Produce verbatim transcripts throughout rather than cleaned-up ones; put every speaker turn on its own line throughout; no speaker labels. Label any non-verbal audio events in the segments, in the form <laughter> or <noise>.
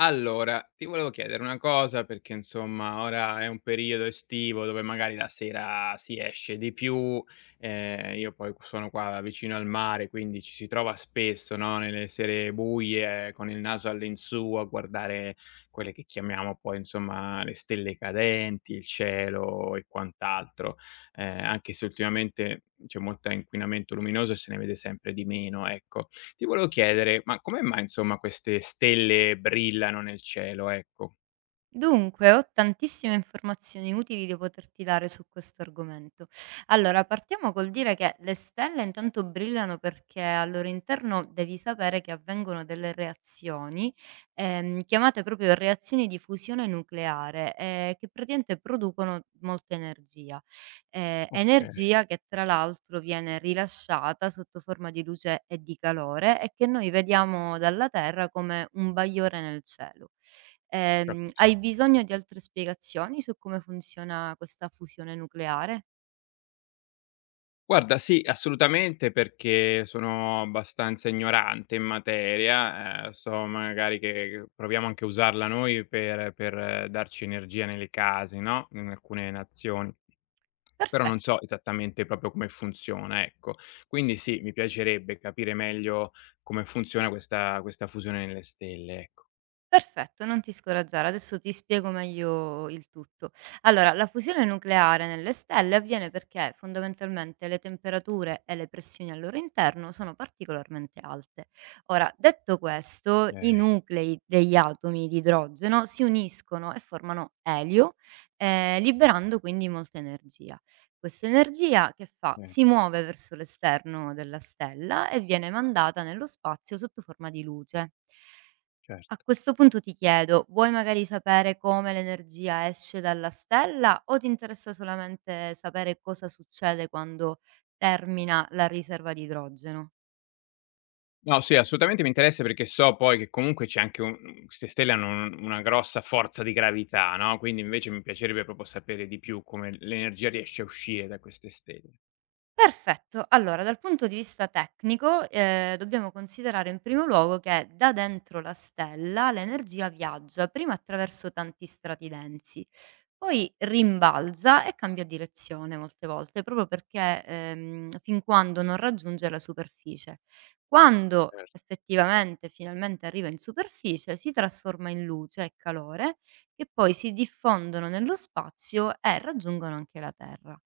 Allora, ti volevo chiedere una cosa perché insomma ora è un periodo estivo dove magari la sera si esce di più, ehm, io poi sono qua vicino al mare, quindi ci si trova spesso, no, nelle sere buie eh, con il naso all'insù a guardare quelle che chiamiamo poi insomma le stelle cadenti, il cielo e quant'altro, ehm, anche se ultimamente c'è molta inquinamento luminoso e se ne vede sempre di meno, ecco. Ti volevo chiedere, ma come mai insomma queste stelle brillano nel cielo, ecco?
Dunque, ho tantissime informazioni utili da poterti dare su questo argomento. Allora, partiamo col dire che le stelle intanto brillano perché al loro interno devi sapere che avvengono delle reazioni, ehm, chiamate proprio reazioni di fusione nucleare, eh, che praticamente producono molta energia. Eh,
Okay,
energia che tra l'altro viene rilasciata sotto forma di luce e di calore e che noi vediamo dalla Terra come un bagliore nel cielo. Ehm, hai
capisco.
bisogno di altre spiegazioni su come funziona questa fusione nucleare?
Guarda sì, assolutamente perché sono abbastanza ignorante in materia, ehm, so magari che proviamo anche a usarla noi per per eh, darci energia nelle case, no, in alcune nazioni. Però non
Perfetto.
so esattamente proprio come funziona, ecco. Quindi sì, mi piacerebbe capire meglio come funziona questa questa fusione nelle stelle, ecco.
Perfetto, non ti scoraggiare, adesso ti spiego meglio il tutto. Allora, la fusione nucleare nelle stelle avviene perché fondamentalmente le temperature e le pressioni al loro interno sono particolarmente alte. Ora, detto questo, i
Okay,
nuclei degli atomi di idrogeno si uniscono e formano elio, eh, liberando quindi molta energia. Questa energia che fa?
eh,
Si muove verso l'esterno della stella e viene mandata nello spazio sotto forma di luce. A
certo.
questo punto ti chiedo, vuoi magari sapere come l'energia esce dalla stella o ti interessa solamente sapere cosa succede quando termina la riserva di idrogeno?
No, sì, assolutamente mi interessa perché so poi che comunque c'è anche un mhmm, queste stelle hanno un una grossa forza di gravità, no, quindi invece mi piacerebbe proprio sapere di più come l'energia riesce a uscire da queste stelle.
Perfetto. Allora, dal punto di vista tecnico, ehm, dobbiamo considerare in primo luogo che da dentro la stella l'energia viaggia prima attraverso tanti strati densi, poi rimbalza e cambia direzione molte volte, proprio perché, ehm, fin quando non raggiunge la superficie. Quando
Certo.
effettivamente, finalmente arriva in superficie, si trasforma in luce e calore, che poi si diffondono nello spazio e raggiungono anche la Terra.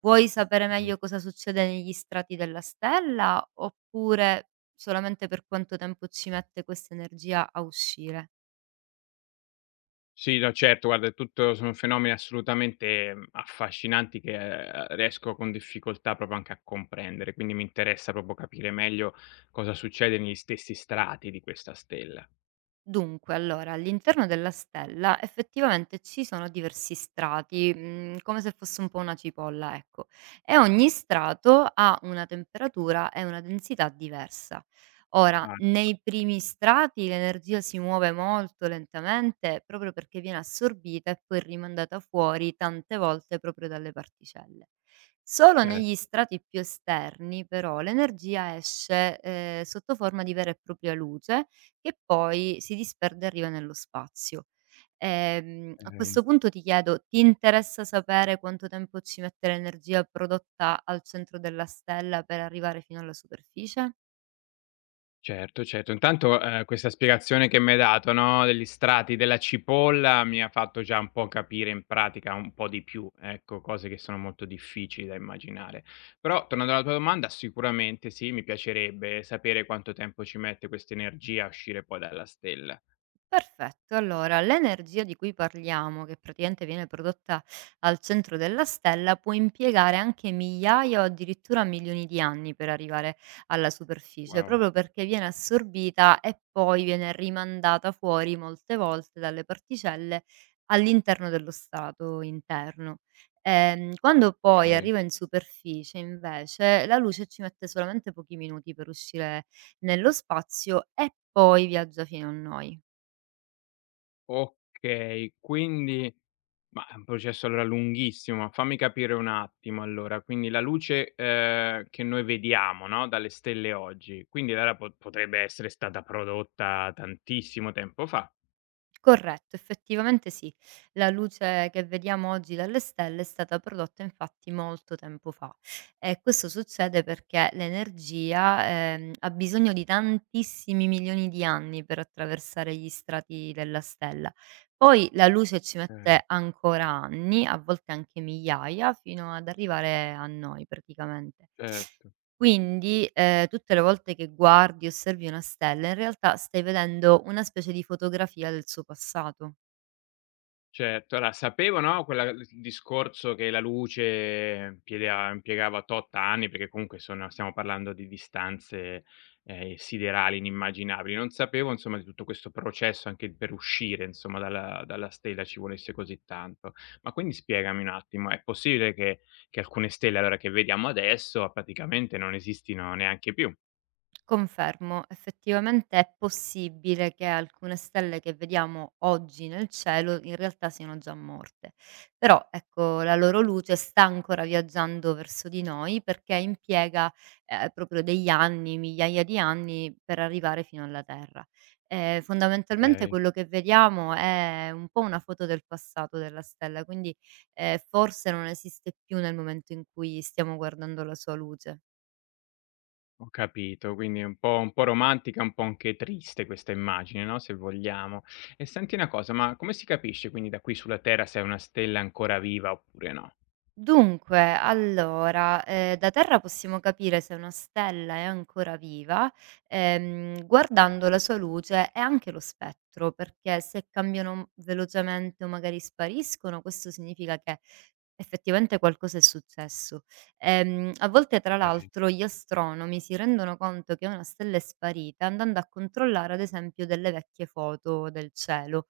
Vuoi sapere
Mh.
meglio cosa succede negli strati della stella oppure solamente per quanto tempo ci mette questa energia a uscire?
Sì, no, certo, guarda è tutto sono fenomeni assolutamente, mhmm, affascinanti che, ehm, riesco con difficoltà proprio anche a comprendere, quindi mi interessa proprio capire meglio cosa succede negli stessi strati di questa stella.
Dunque, allora, all'interno della stella effettivamente ci sono diversi strati, mhmm, come se fosse un po' una cipolla, ecco, e ogni strato ha una temperatura e una densità diversa. Ora,
Ah,
nei primi strati l'energia si muove molto lentamente, proprio perché viene assorbita e poi rimandata fuori tante volte proprio dalle particelle. Solo
cer
negli strati più esterni però l'energia esce, ehm, sotto forma di vera e propria luce che poi si disperde e arriva nello spazio. Ehm, a
okay.
questo punto ti chiedo, ti interessa sapere quanto tempo ci mette l'energia prodotta al centro della stella per arrivare fino alla superficie?
Certo, certo. Intanto, ehm, questa spiegazione che m'hai dato, no, degli strati della cipolla, mi ha fatto già un po' capire in pratica un po' di più, ecco, cose che sono molto difficili da immaginare. Però, tornando alla tua domanda, sicuramente sì, mi piacerebbe sapere quanto tempo ci mette questa energia a uscire poi dalla stella.
Perfetto, allora l'energia di cui parliamo, che praticamente viene prodotta al centro della stella, può impiegare anche migliaia o addirittura milioni di anni per arrivare alla superficie,
Wow,
proprio perché viene assorbita e poi viene rimandata fuori molte volte dalle particelle all'interno dello strato interno. Ehm, quando poi
okay.
arriva in superficie, invece, la luce ci mette solamente pochi minuti per uscire nello spazio e poi viaggia fino a noi.
Okay, quindi ma è un processo allora lunghissimo, ma fammi capire un attimo allora, quindi la luce, ehm, che noi vediamo, no, dalle stelle oggi, quindi allora po potrebbe essere stata prodotta tantissimo tempo fa.
Corretto, effettivamente sì. La luce che vediamo oggi dalle stelle è stata prodotta infatti molto tempo fa e questo succede perché l'energia, ehm, ha bisogno di tantissimi milioni di anni per attraversare gli strati della stella. Poi la luce ci
Eh,
mette ancora anni, a volte anche migliaia, fino ad arrivare a noi praticamente.
certo.
Quindi, ehm, tutte le volte che guardi, osservi una stella, in realtà stai vedendo una specie di fotografia del suo passato.
Certo, allora sapevo, no, quella il discorso che la luce piedea impiegava tot anni, perché comunque sono stiamo parlando di distanze, ehm, siderali, inimmaginabili. Non sapevo insomma di tutto questo processo anche per uscire insomma dalla dalla stella ci volesse così tanto. Ma quindi spiegami un attimo, è possibile che che alcune stelle allora che vediamo adesso praticamente non esistino neanche più?
Confermo, effettivamente è possibile che alcune stelle che vediamo oggi nel cielo in realtà siano già morte, però ecco la loro luce sta ancora viaggiando verso di noi perché impiega eh, proprio degli anni, migliaia di anni per arrivare fino alla Terra. Eh, fondamentalmente
Okay.
quello che vediamo è un po' una foto del passato della stella, quindi eh, forse non esiste più nel momento in cui stiamo guardando la sua luce.
Ho capito, quindi è un po' un po' romantica, un po' anche triste questa immagine, no, se vogliamo. E senti una cosa, ma come si capisce quindi da qui sulla Terra se è una stella ancora viva oppure no?
Dunque, allora, ehm, da terra possiamo capire se una stella è ancora viva, ehm, guardando la sua luce e anche lo spettro, perché se cambiano velocemente o magari spariscono, questo significa che effettivamente qualcosa è successo. Ehm, a volte, tra
Okay,
l'altro, gli astronomi si rendono conto che una stella è sparita andando a controllare, ad esempio, delle vecchie foto del cielo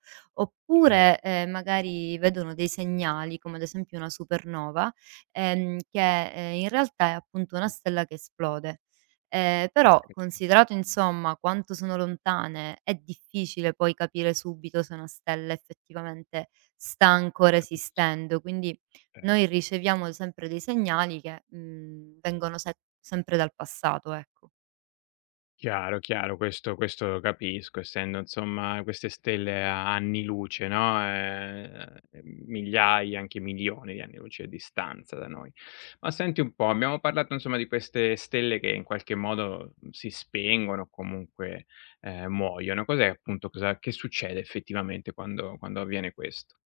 certo.
oppure, ehm, magari vedono dei segnali, come ad esempio una supernova, ehm, che, ehm, in realtà è appunto una
Mh,
stella che esplode. Ehm, però
okay,
considerato insomma quanto sono lontane, è difficile poi capire subito se una stella effettivamente sta ancora
capisco,
esistendo, quindi
cer
noi riceviamo sempre dei segnali che, mhmm, vengono se sempre dal passato, ecco.
Chiaro, chiaro, questo questo lo capisco, essendo insomma queste stelle a anni luce, no, ehm, migliaia, anche milioni di anni luce a distanza da noi. Ma senti un po', abbiamo parlato insomma di queste stelle che in qualche modo, mhmm, si spengono o comunque, ehm, muoiono. Cos'è appunto cosa che succede effettivamente quando quando avviene questo?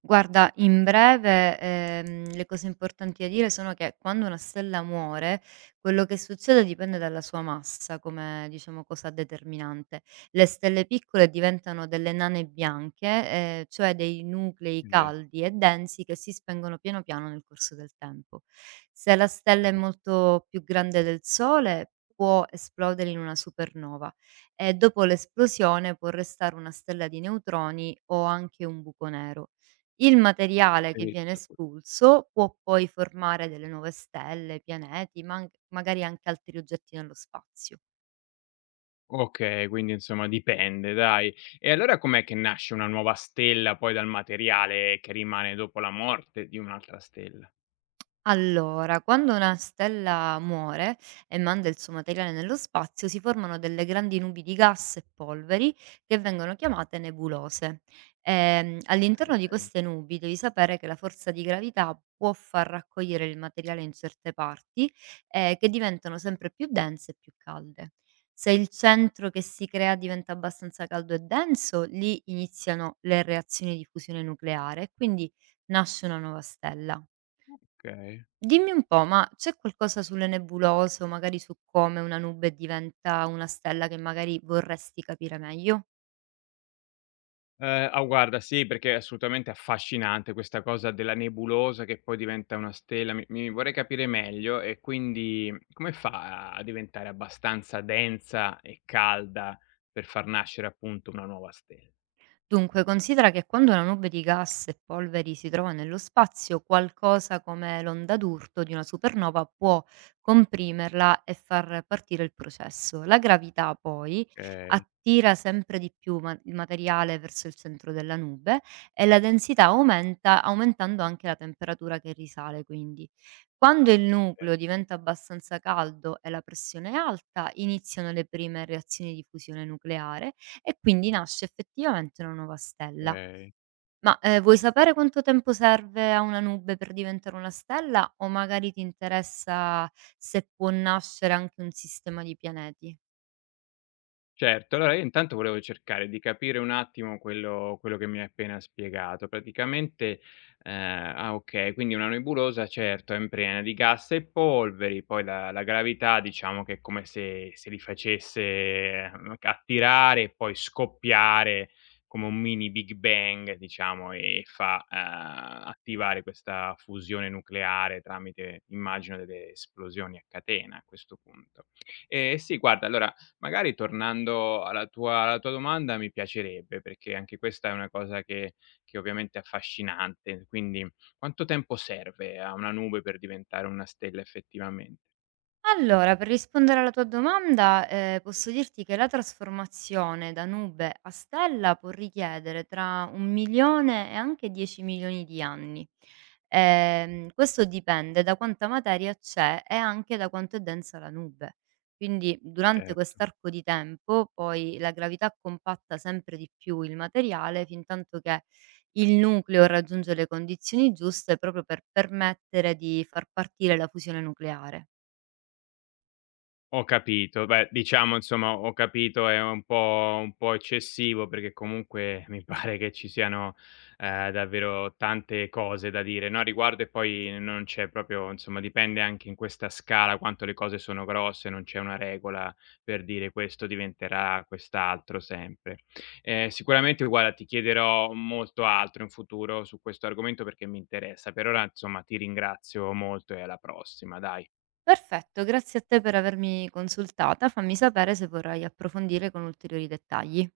Guarda, in breve, ehm, le cose importanti da dire sono che quando una stella muore, quello che succede dipende dalla sua massa come, diciamo, cosa determinante. Le stelle piccole diventano delle nane bianche, ehm, cioè dei nuclei
Okay,
caldi e densi che si spengono piano piano nel corso del tempo. Se la stella è
certo.
molto più grande del Sole, può esplodere in una supernova e dopo l'esplosione può restare una stella di neutroni o anche un buco nero. Il materiale che viene
Eletto
espulso può poi formare delle nuove stelle, pianeti, ma anc magari anche altri oggetti nello spazio.
okay, quindi insomma dipende dai. E allora com'è che nasce una nuova stella poi dal materiale che rimane dopo la morte di un'altra stella?
Allora, quando una stella muore e manda il suo materiale nello spazio, si formano delle grandi nubi di gas e polveri che vengono chiamate nebulose. Ehm, all'interno di
Okay,
queste nubi devi sapere che la forza di gravità può far raccogliere il materiale in certe parti, eh, che diventano sempre più dense e più calde. Se il centro che si crea diventa abbastanza caldo e denso, lì iniziano le reazioni di fusione nucleare, quindi nasce una nuova stella.
okay.
Dimmi un po', ma c'è qualcosa sulle nebulose o magari su come una nube diventa una stella che magari vorresti capire meglio?
Ehm, ah guarda sì, perché è assolutamente affascinante questa cosa della nebulosa che poi diventa una stella, mi mi vorrei capire meglio e quindi come fa a diventare abbastanza densa e calda per far nascere appunto una nuova stella?
Dunque, considera che quando una nube di gas e polveri si trova nello spazio, qualcosa come l'onda d'urto di una supernova può comprimerla e far partire il processo. La gravità poi
Okay,
attira sempre di più ma- il materiale verso il centro della nube e la densità aumenta, aumentando anche la temperatura che risale, quindi. Quando il nucleo diventa abbastanza caldo e la pressione è alta, iniziano le prime reazioni di fusione nucleare e quindi nasce effettivamente una nuova stella.
okay.
Ma, ehm, vuoi sapere quanto tempo serve a una nube per diventare una stella o magari ti interessa se può nascere anche un sistema di pianeti?
Certo, allora io intanto volevo cercare di capire un attimo quello quello che mi hai appena spiegato. Praticamente ehm, ah okay, quindi una nebulosa certo è imprena di gas e polveri, poi la la gravità diciamo che è come se se li facesse, mhmm, attirare e poi scoppiare come un mini Big Bang diciamo e fa, ehm, attivare questa fusione nucleare tramite immagino delle esplosioni a catena a questo punto. Ehm, sì guarda allora magari tornando alla tua alla tua domanda, mi piacerebbe, perché anche questa è una cosa che che ovviamente è affascinante. Quindi, quanto tempo serve a una nube per diventare una stella effettivamente?
Allora, per rispondere alla tua domanda, ehm, posso dirti che la trasformazione da nube a stella può richiedere tra un milione e anche dieci milioni di anni. Ehm, questo dipende da quanta materia c'è e anche da quanto è densa la nube. Quindi durante
Certo.
quest'arco di tempo poi la gravità compatta sempre di più il materiale fintanto che il nucleo raggiunge le condizioni giuste proprio per permettere di far partire la fusione nucleare.
Ho capito. Beh, diciamo insomma, ho capito è un po' un po' eccessivo, perché comunque mi <laughs> pare che ci siano, ehm, davvero tante cose da dire, no, a riguardo e poi non c'è proprio insomma, dipende anche in questa scala quanto le cose sono grosse, non c'è una regola per dire: "Questo diventerà quest'altro", sempre. Ehm, sicuramente guarda, ti chiederò molto altro in futuro su questo argomento perché mi interessa. Per ora, insomma, ti ringrazio molto e alla prossima, dai.
Perfetto, grazie a te per avermi consultata. Fammi sapere se vorrai approfondire con ulteriori dettagli.